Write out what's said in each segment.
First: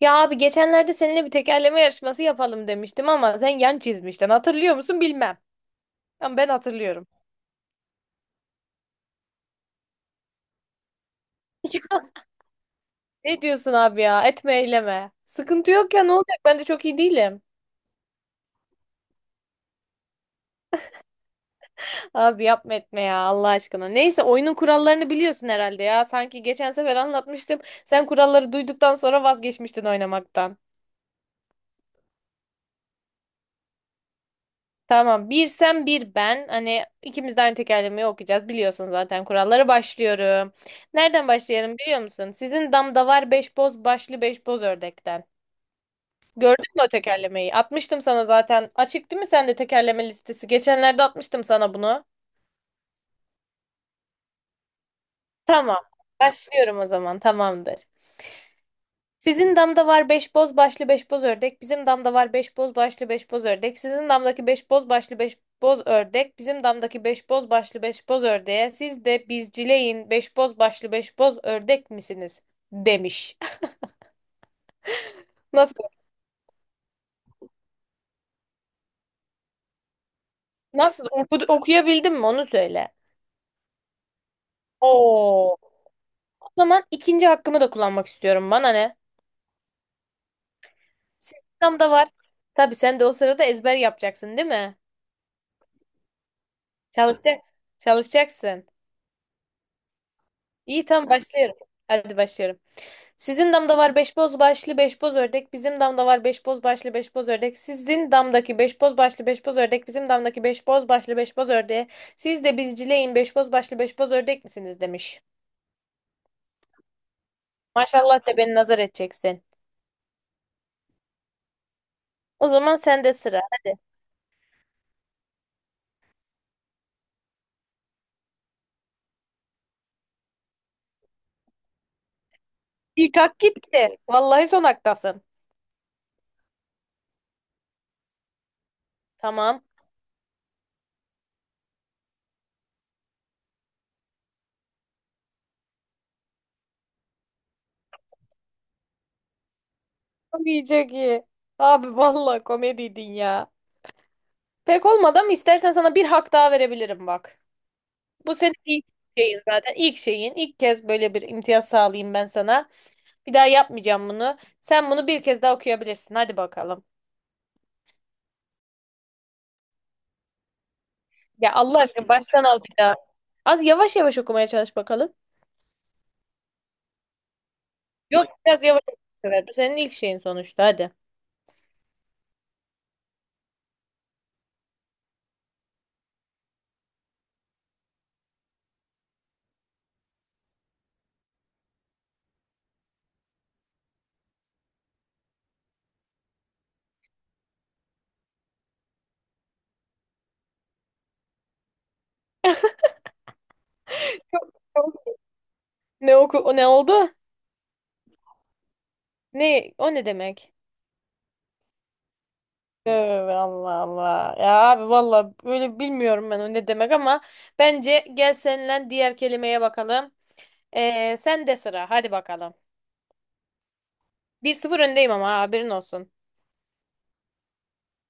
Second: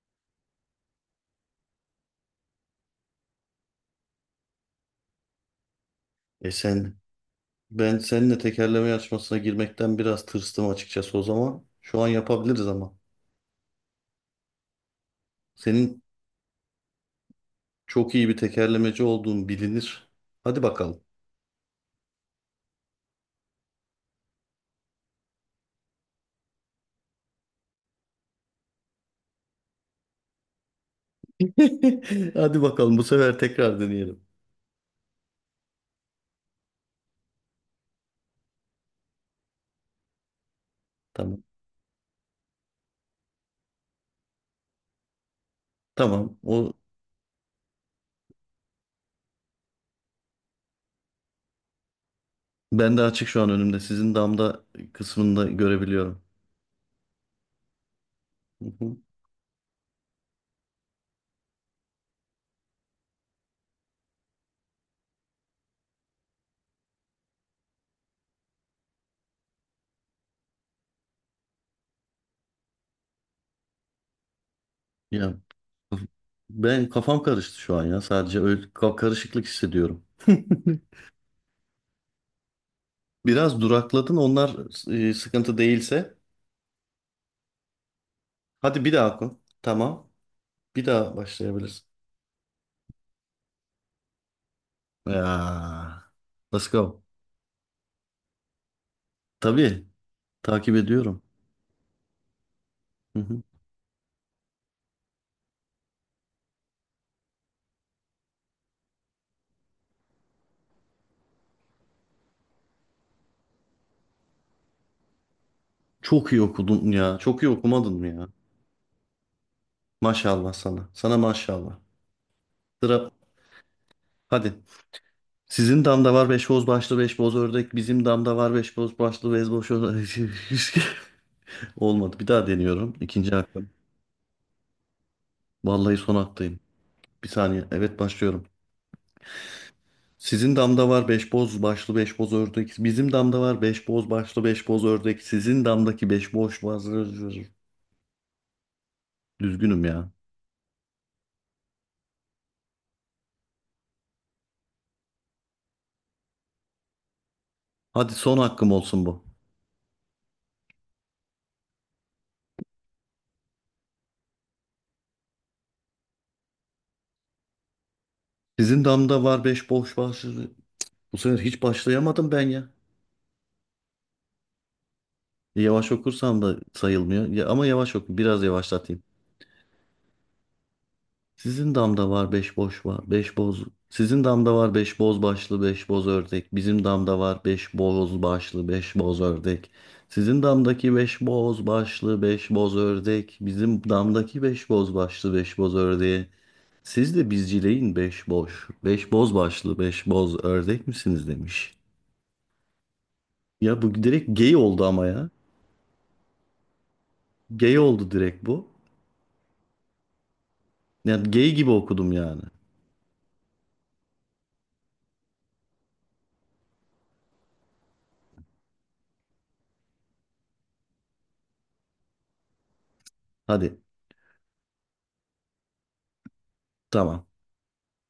Ya abi geçenlerde seninle bir tekerleme yarışması yapalım demiştim ama sen yan çizmiştin. Hatırlıyor musun bilmem. Ama ben E sen, hatırlıyorum. ben seninle tekerleme yarışmasına girmekten biraz tırstım açıkçası o zaman. Şu an yapabiliriz ama. Ne diyorsun abi ya? Etme eyleme. Sıkıntı yok Senin ya ne olacak? Ben de çok iyi değilim. çok iyi bir tekerlemeci olduğun bilinir. Hadi bakalım. Abi yapma etme ya Allah aşkına. Neyse oyunun kurallarını biliyorsun herhalde ya. Sanki geçen sefer anlatmıştım. Sen kuralları duyduktan sonra vazgeçmiştin oynamaktan. Hadi bakalım bu sefer tekrar deneyelim. Tamam. Bir sen bir ben. Hani ikimiz de aynı tekerlemeyi okuyacağız. Biliyorsun zaten kuralları. Başlıyorum. Nereden Tamam. başlayalım biliyor musun? Sizin damda var beş boz başlı beş boz ördekten. Tamam. Gördün mü o tekerlemeyi? Atmıştım sana zaten. Açık değil mi sende tekerleme listesi? Geçenlerde atmıştım sana bunu. Ben de açık şu an önümde. Sizin damda kısmında Tamam. görebiliyorum. Başlıyorum o zaman. Tamamdır. Hı hı. Sizin damda var beş boz başlı beş boz ördek. Bizim damda var beş boz başlı beş boz ördek. Sizin damdaki beş boz başlı beş boz ördek. Bizim damdaki beş boz başlı beş boz ördeğe. Siz de bizcileyin beş boz başlı beş boz ördek misiniz? Demiş. Ya Nasıl? ben kafam karıştı şu an ya. Sadece öyle karışıklık hissediyorum. Nasıl? Okuyabildim mi? Onu söyle. Biraz durakladın. Onlar Oo. sıkıntı değilse. O zaman ikinci hakkımı da kullanmak istiyorum. Bana Hadi bir ne? daha oku. Tamam. Bir daha Sizin başlayabilirsin. damda var. Tabii sen de o sırada ezber yapacaksın, değil mi? Ya, let's go. Çalışacaksın. Çalışacaksın. Tabii takip İyi tamam ediyorum. başlıyorum. Hadi başlıyorum. Hı hı. Sizin damda var beş boz başlı beş boz ördek. Bizim damda var beş boz başlı beş boz ördek. Sizin damdaki beş boz başlı beş boz ördek. Bizim damdaki beş boz başlı beş boz ördeğe. Siz de bizcileyin beş boz başlı beş boz ördek misiniz demiş. Çok iyi okudun ya. Çok iyi okumadın mı Maşallah ya? de beni nazar edeceksin. Maşallah sana. Sana maşallah. O zaman Sıra sende sıra. Hadi. hadi. Sizin damda var beş boz başlı beş boz ördek. Bizim damda var beş boz başlı beş boz ördek. Olmadı. Bir daha deniyorum. İlk İkinci hak hakkım. gitti. Vallahi son haktasın. Vallahi son hakkıyım. Bir saniye. Evet başlıyorum. Tamam. Sizin damda var beş boz başlı beş boz ördek. Bizim damda var beş boz başlı beş boz ördek. Sizin damdaki beş boz başlı. Düzgünüm ya. Çok iyi çok iyi. Abi vallahi komediydin ya. Pek olmadı ama istersen sana bir hak daha verebilirim bak. Hadi Bu son senin hakkım ilk olsun bu. şeyin zaten. İlk şeyin. İlk kez böyle bir imtiyaz sağlayayım ben sana. Bir daha yapmayacağım bunu. Sen bunu bir kez daha okuyabilirsin. Hadi bakalım. Sizin damda var beş boş başlı. Bu sefer Ya hiç Allah aşkına başlayamadım ben baştan al ya. bir daha. Az yavaş yavaş okumaya çalış bakalım. Yavaş okursam da sayılmıyor. Ya, ama yavaş oku. Yok Biraz biraz yavaş oku yavaşlatayım. bu sefer. Bu senin ilk şeyin sonuçta. Hadi. Sizin damda var beş boş var. Beş boz. Sizin damda var beş boz başlı beş boz ördek. Bizim damda var beş boz başlı beş boz ördek. Sizin damdaki beş boz başlı beş boz ördek. Bizim damdaki beş boz başlı beş boz ördeği. Siz de bizcileyin beş boş. Beş boz başlı, beş boz ördek misiniz demiş. Ya bu direkt gay oldu ama ya. Ne oku o ne oldu? Gay oldu direkt bu. Ne o ne demek? Yani gay gibi okudum yani. Evet, Allah Allah. Ya abi valla böyle bilmiyorum ben o ne demek ama bence gel seninle diğer kelimeye bakalım. Sen de sıra hadi bakalım. Hadi 1-0 öndeyim ama haberin olsun. tamam.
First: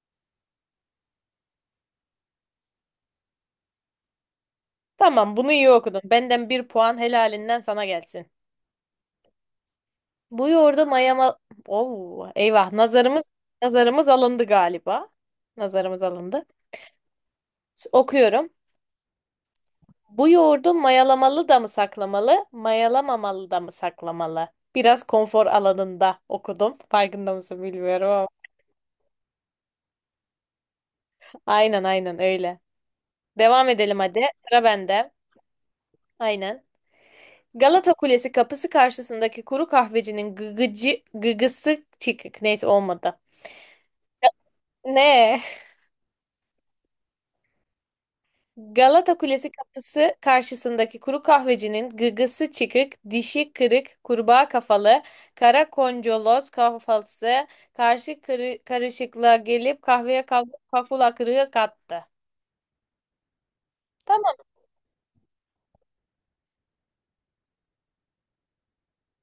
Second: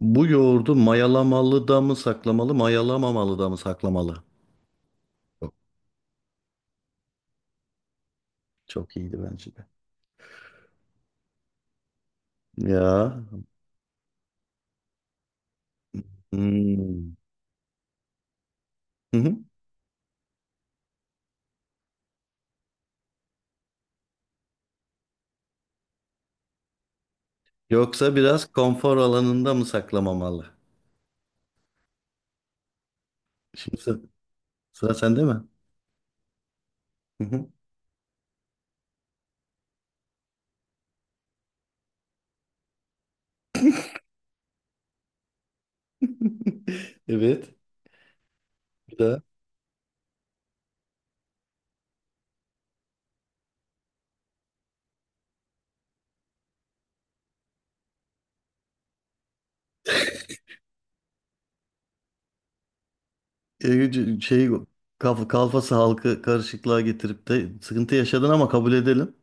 Bu yoğurdu mayalamalı da mı saklamalı, mayalamamalı da mı saklamalı? Tamam bunu Çok, iyi okudun. Benden bir puan helalinden sana gelsin. çok iyiydi bence de. Bu yoğurdu mayama... Oo, eyvah Ya. nazarımız nazarımız alındı galiba. Nazarımız alındı. Hmm. Okuyorum. Hı hı. Bu yoğurdu mayalamalı da mı saklamalı, mayalamamalı da mı saklamalı? Biraz konfor alanında okudum. Farkında mısın bilmiyorum Yoksa ama. biraz konfor alanında mı saklamamalı? Aynen aynen öyle. Devam Şimdi edelim sıra, hadi. Sıra sıra bende. sende mi? Aynen. Hı hı. Galata Kulesi kapısı karşısındaki kuru kahvecinin gıgıcı, gıgısı çıkık. Neyse olmadı. Ne? Evet. Bir Galata daha. Kulesi kapısı karşısındaki kuru kahvecinin gıgısı çıkık, dişi kırık, kurbağa kafalı, kara koncoloz kafası karşı karışıklığa gelip kahveye kafula kırığı kattı. E, Tamam, şey kalfası halkı karışıklığa getirip de sıkıntı yaşadın ama kabul edelim.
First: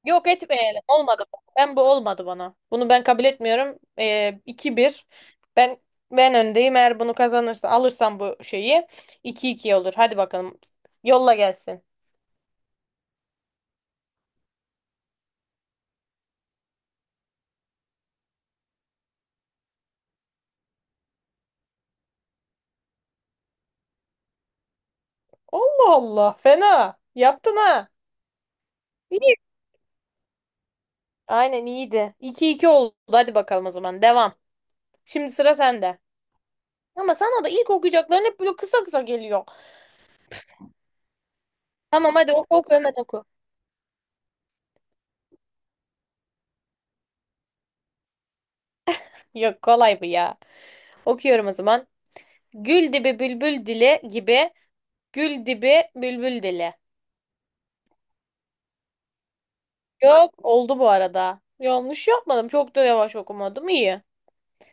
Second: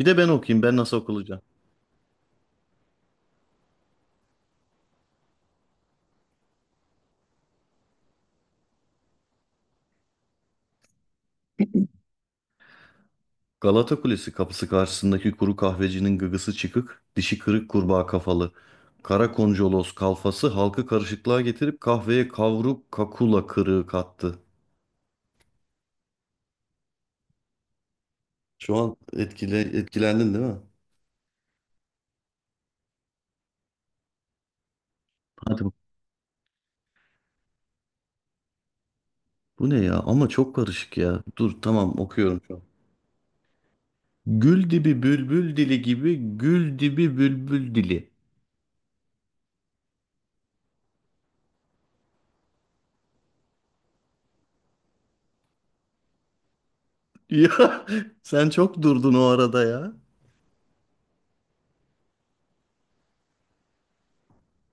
Bir de ben yok okuyayım. Ben etmeyelim. nasıl Olmadı bu. okulacağım? Ben bu olmadı bana. Bunu ben kabul etmiyorum. 2-1. Ben ben öndeyim. Eğer bunu kazanırsa alırsam bu şeyi 2-2 olur. Hadi bakalım. Yolla gelsin. Galata Kulesi kapısı karşısındaki kuru kahvecinin gıgısı çıkık, dişi kırık kurbağa kafalı. Kara koncolos kalfası halkı karışıklığa getirip kahveye kavruk kakula kırığı kattı. Allah Allah. Fena. Yaptın ha. Şu an etkilendin değil mi? Aynen iyiydi. 2 iki oldu. Hadi bakalım o zaman. Devam. Şimdi sıra Hadi bak. sende. Ama sana da ilk okuyacakların hep böyle kısa kısa geliyor. Bu ne ya? Ama çok karışık ya. Dur tamam Tamam hadi okuyorum şu oku an. oku hemen oku. Gül dibi bülbül dili gibi gül dibi bülbül dili. Yok kolay bu ya. Okuyorum o zaman. Gül dibi bülbül dili gibi. Gül dibi bülbül dili. Ya sen çok durdun o arada ya. Yok oldu bu arada. Yanlış yapmadım. Çok da yavaş okumadım. İyi.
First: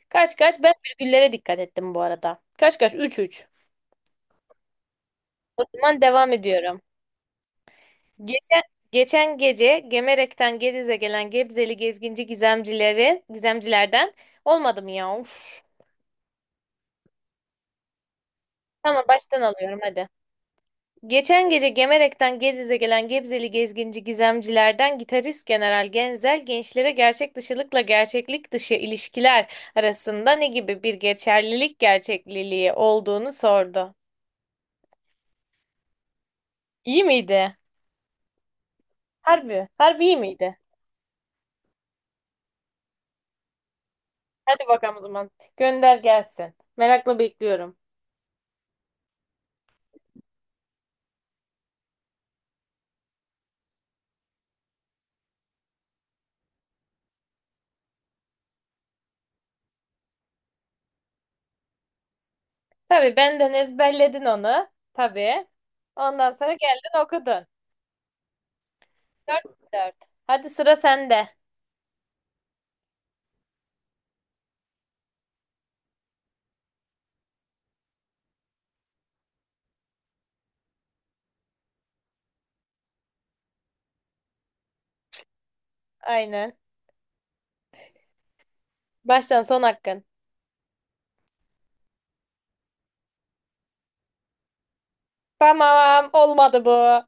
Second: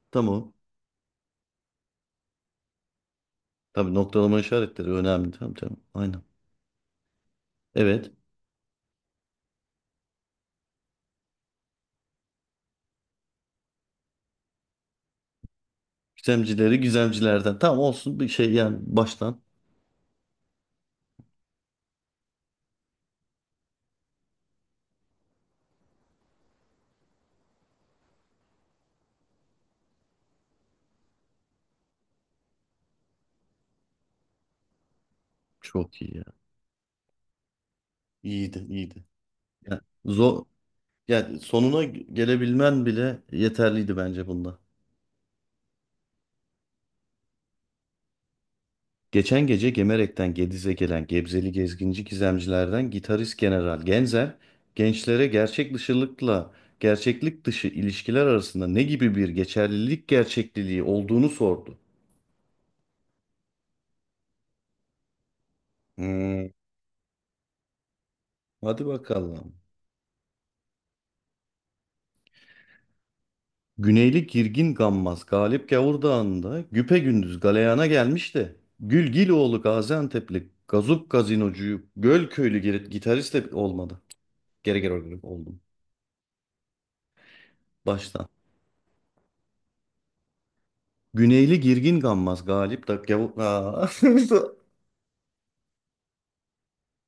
Kaç Tamam. kaç. Ben virgüllere dikkat ettim bu arada. Kaç kaç. 3-3. Tabii noktalama işaretleri önemli. Tamam O tamam. zaman Aynen. devam ediyorum. Evet. Geçen, geçen gece Gemerek'ten Gediz'e gelen Gebzeli gezginci gizemcilerden olmadı mı ya? Of. Gizemcileri gizemcilerden. Tamam olsun bir şey yani Tamam baştan. baştan alıyorum hadi. Geçen gece Gemerek'ten Gediz'e gelen Gebzeli gezginci gizemcilerden gitarist General Genzel gençlere gerçek dışılıkla gerçeklik dışı ilişkiler arasında ne gibi bir geçerlilik gerçekliliği olduğunu sordu. Çok iyi ya. İyi miydi? İyiydi iyiydi. Harbi, Yani, harbi iyi zor, miydi? yani sonuna gelebilmen bile yeterliydi bence bunda. Hadi bakalım o zaman. Gönder gelsin. Merakla bekliyorum. Geçen gece Gemerek'ten Gediz'e gelen Gebzeli gezginci gizemcilerden gitarist General Genzer, gençlere gerçek dışılıkla gerçeklik dışı ilişkiler arasında ne gibi bir geçerlilik gerçekliliği olduğunu sordu. Tabii benden ezberledin onu. Tabii. Ondan Hmm, sonra geldin okudun. hadi bakalım. 4-4. Hadi sıra sende. Güneyli Girgin Gammaz Galip Gavur Dağı'nda güpegündüz galeyana gelmişti. De Gülgiloğlu Gaziantep'li Gazup Gazinocu'yu Gölköylü gitarist de olmadı. Geri geri oldum. Aynen. Baştan. Baştan son hakkın. Güneyli Girgin Gammaz Galip da Gavu- Aa. Tamam olmadı bu.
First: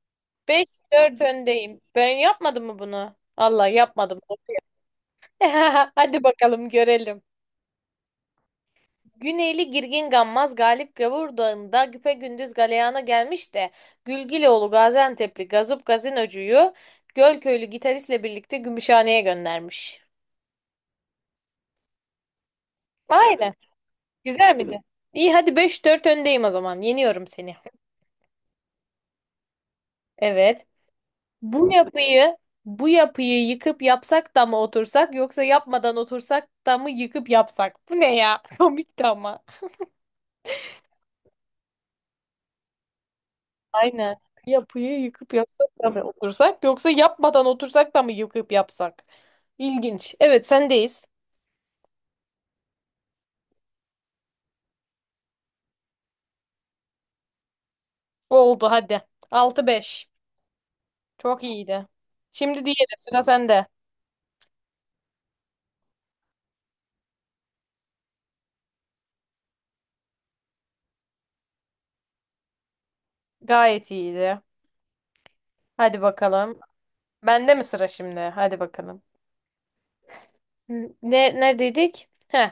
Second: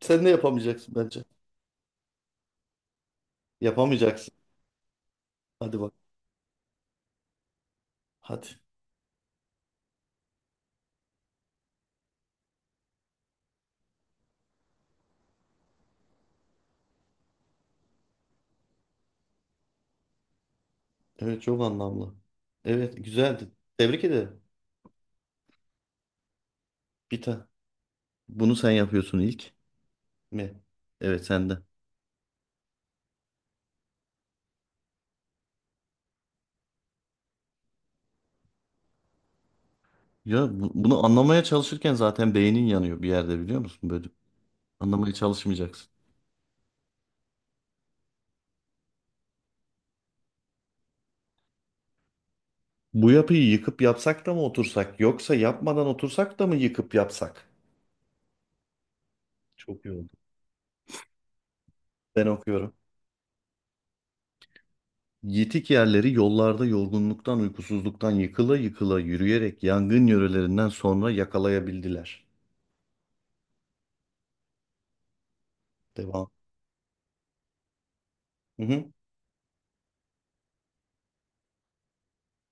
Sen de Beş yapamayacaksın dört bence. öndeyim. Ben yapmadım mı bunu? Allah yapmadım. Yapamayacaksın. Hadi bak. Hadi bakalım görelim. Hadi. Güneyli Girgin Gammaz Galip Gavur Dağı'nda güpegündüz galeyana gelmiş de Gülgiloğlu Gaziantep'li Gazup Gazinocu'yu Gölköylü gitaristle birlikte Gümüşhane'ye göndermiş. Evet çok anlamlı. Evet güzeldi. Aynen. Tebrik ederim. Güzel miydi? İyi hadi 5-4 öndeyim o zaman. Bir Yeniyorum tane. seni. Bunu sen yapıyorsun ilk mi? Evet. Evet sen de. Bu yapıyı bu yapıyı yıkıp yapsak da mı otursak yoksa yapmadan otursak da mı yıkıp yapsak? Bu ne ya? Komikti ama. Ya bunu anlamaya çalışırken zaten beynin yanıyor bir yerde biliyor musun böyle? Aynen. Yapıyı Anlamaya yıkıp yapsak çalışmayacaksın. da mı otursak yoksa yapmadan otursak da mı yıkıp yapsak? İlginç. Evet sendeyiz. Bu yapıyı yıkıp yapsak da mı otursak yoksa yapmadan otursak da mı yıkıp yapsak? Oldu hadi. Altı Çok iyi oldu. beş. Çok iyiydi. Ben Şimdi okuyorum. diğeri sıra sende. Yitik yerleri yollarda yorgunluktan, uykusuzluktan yıkıla yıkıla yürüyerek yangın yörelerinden sonra yakalayabildiler. Gayet iyiydi. Hadi Devam. bakalım. Bende mi sıra şimdi? Hadi Hı hı. bakalım. Ne, Neredeydik? Heh.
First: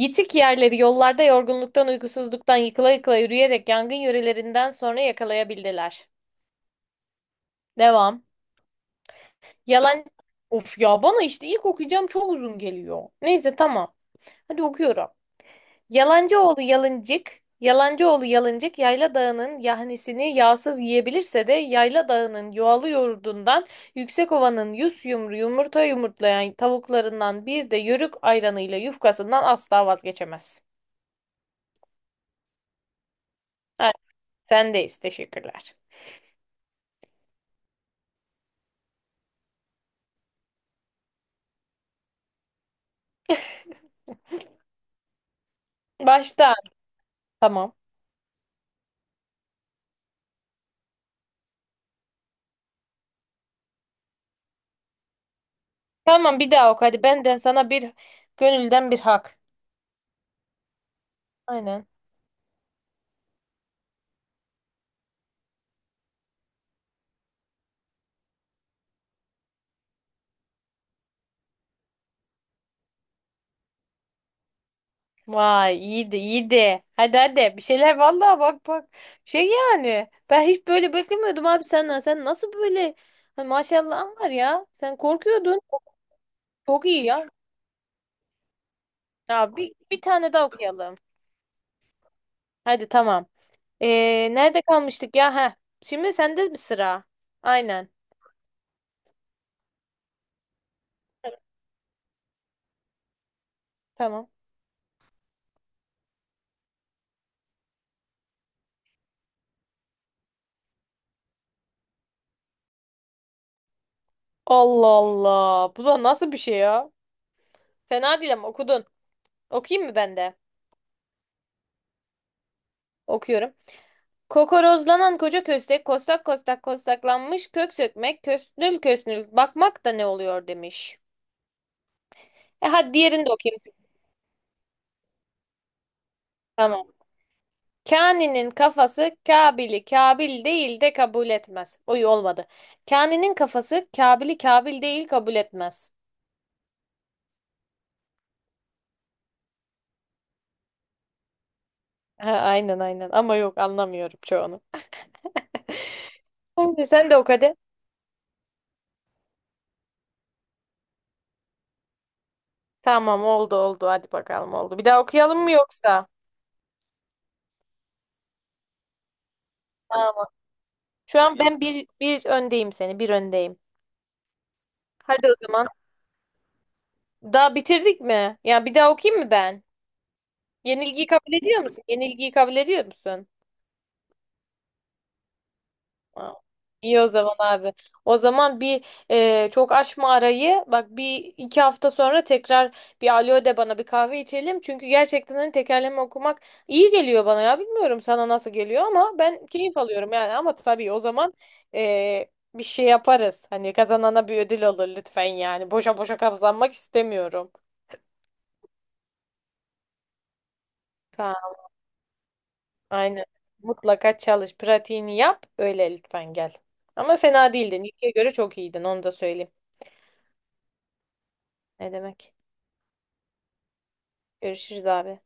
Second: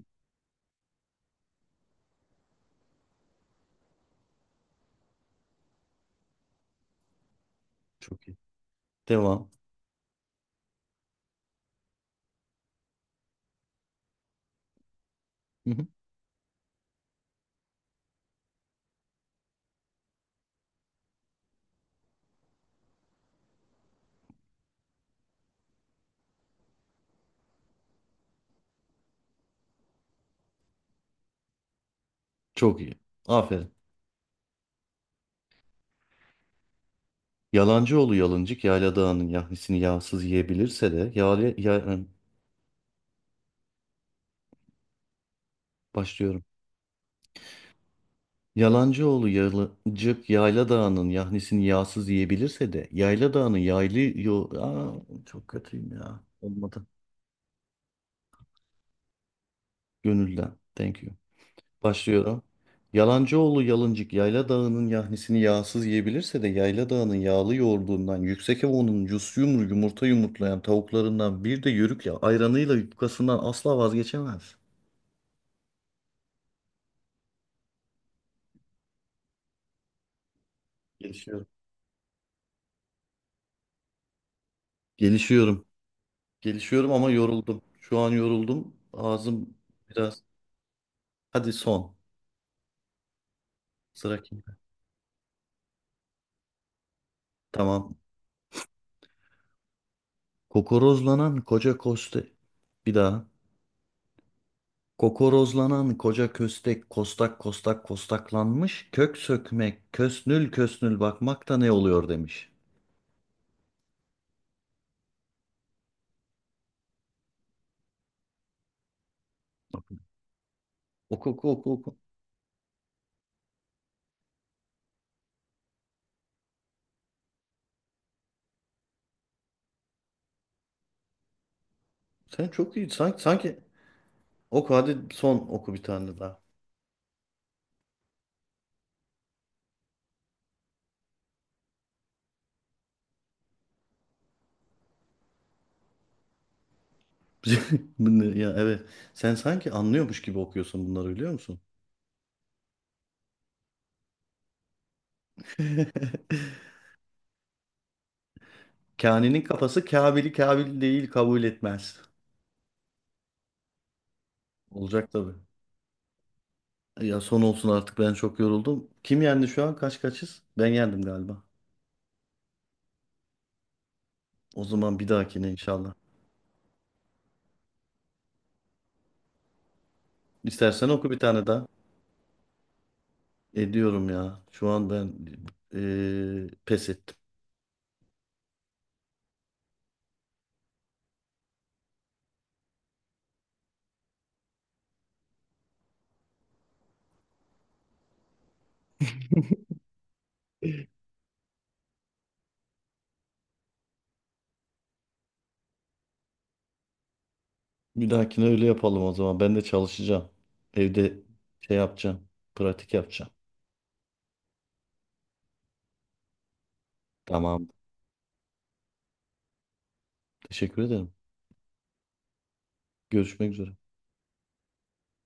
Yitik yerleri yollarda yorgunluktan, uykusuzluktan yıkıla yıkıla yürüyerek yangın yörelerinden sonra yakalayabildiler. Devam. Çok iyi. Devam. Yalan... Of ya bana işte ilk okuyacağım çok uzun geliyor. Neyse tamam. Hadi okuyorum. Hı hı. Yalancıoğlu yalıncık, Yalancıoğlu yalıncık Yayla Dağı'nın yahnisini yağsız yiyebilirse de Yayla Dağı'nın yuvalı yoğurdundan Yüksekova'nın yüz yumru yumurta yumurtlayan tavuklarından bir de yörük ayranıyla yufkasından asla vazgeçemez. Çok iyi. Aferin. Sendeyiz. Teşekkürler. Yalancıoğlu yalıncık yayla dağının yahnisini yağsız yiyebilirse de başlıyorum. Baştan. Tamam. Yalancıoğlu yalıncık yayla dağının yahnisini yağsız yiyebilirse de yayla dağının yaylı Aa, çok kötüyüm ya. Tamam bir daha Olmadı. oku. Hadi benden sana bir gönülden bir hak. Gönülden. Thank you. Aynen. Başlıyorum. Yalancıoğlu Yalıncık Yayla Dağı'nın yahnisini yağsız yiyebilirse de Yayla Dağı'nın yağlı yoğurdundan, Yüksek Evo'nun yus yumru yumurta yumurtlayan tavuklarından bir de yörük ya ayranıyla yufkasından asla vazgeçemez. Vay iyiydi iyiydi. Hadi hadi bir şeyler vallahi bak bak. Şey yani ben hiç böyle beklemiyordum Gelişiyorum. abi senden. Sen nasıl böyle. Hani maşallahın var ya. Sen korkuyordun. Gelişiyorum. Çok Gelişiyorum iyi ama ya. yoruldum. Şu an yoruldum. Ya Ağzım bir biraz. tane daha okuyalım. Hadi son. Hadi tamam. Sıra Ee, kimde? nerede kalmıştık ya? Heh. Şimdi sende bir sıra. Aynen. Tamam. Kokorozlanan koca koste. Bir daha. Tamam. Kokorozlanan koca köstek kostak kostak kostaklanmış. Kök sökmek, kösnül kösnül bakmak da ne oluyor demiş. Allah Allah. Bu da nasıl bir şey ya? Fena değil ama okudun. Okuyayım mı ben de? Oku oku oku oku. Okuyorum. Kokorozlanan koca köstek kostak kostak kostaklanmış kök sökmek kösnül kösnül bakmak da ne oluyor demiş. Sen E çok iyi. hadi diğerini de Sanki okuyayım. oku hadi son oku bir tane daha. Tamam. Kani'nin kafası Kabil'i Kabil değil de kabul etmez. Oy olmadı. Kani'nin kafası Kabil'i Kabil değil kabul etmez. Bu ne ya evet. Sen sanki anlıyormuş gibi okuyorsun bunları biliyor musun? Ha, aynen aynen ama yok anlamıyorum çoğunu. Aynen sen de oku hadi. Kani'nin kafası Kabil'i Kabil değil kabul etmez. Tamam oldu oldu hadi bakalım oldu. Bir daha Olacak tabii. okuyalım mı yoksa? Ya son olsun artık ben çok yoruldum. Kim yendi şu an? Kaç kaçız? Ben yendim Şu an galiba. ben bir öndeyim seni. Bir öndeyim. O zaman bir Hadi o dahakine zaman. inşallah. Daha bitirdik mi? Ya bir daha okuyayım mı ben? İstersen Yenilgiyi oku bir kabul tane ediyor daha. musun? Yenilgiyi kabul ediyor musun? Ediyorum ya. Şu an ben Aa. Pes İyi o ettim. zaman abi. O zaman bir çok açma arayı. Bak bir iki hafta sonra tekrar bir alo de bana bir kahve içelim. Çünkü gerçekten hani tekerleme okumak iyi geliyor bana ya. Bilmiyorum sana nasıl geliyor ama ben keyif alıyorum yani. Ama tabii o zaman bir şey yaparız. Hani kazanana bir ödül olur lütfen yani. Boşa boşa kazanmak istemiyorum. Bir dahakine öyle yapalım o zaman. Ben de çalışacağım. Evde Ha, şey yapacağım. Pratik aynen. yapacağım. Mutlaka çalış. Pratiğini yap. Öyle lütfen gel. Ama fena Tamam. değildin. İlkiye göre çok iyiydin. Onu da söyleyeyim. Teşekkür ederim. Ne demek? Görüşmek üzere. Görüşürüz abi.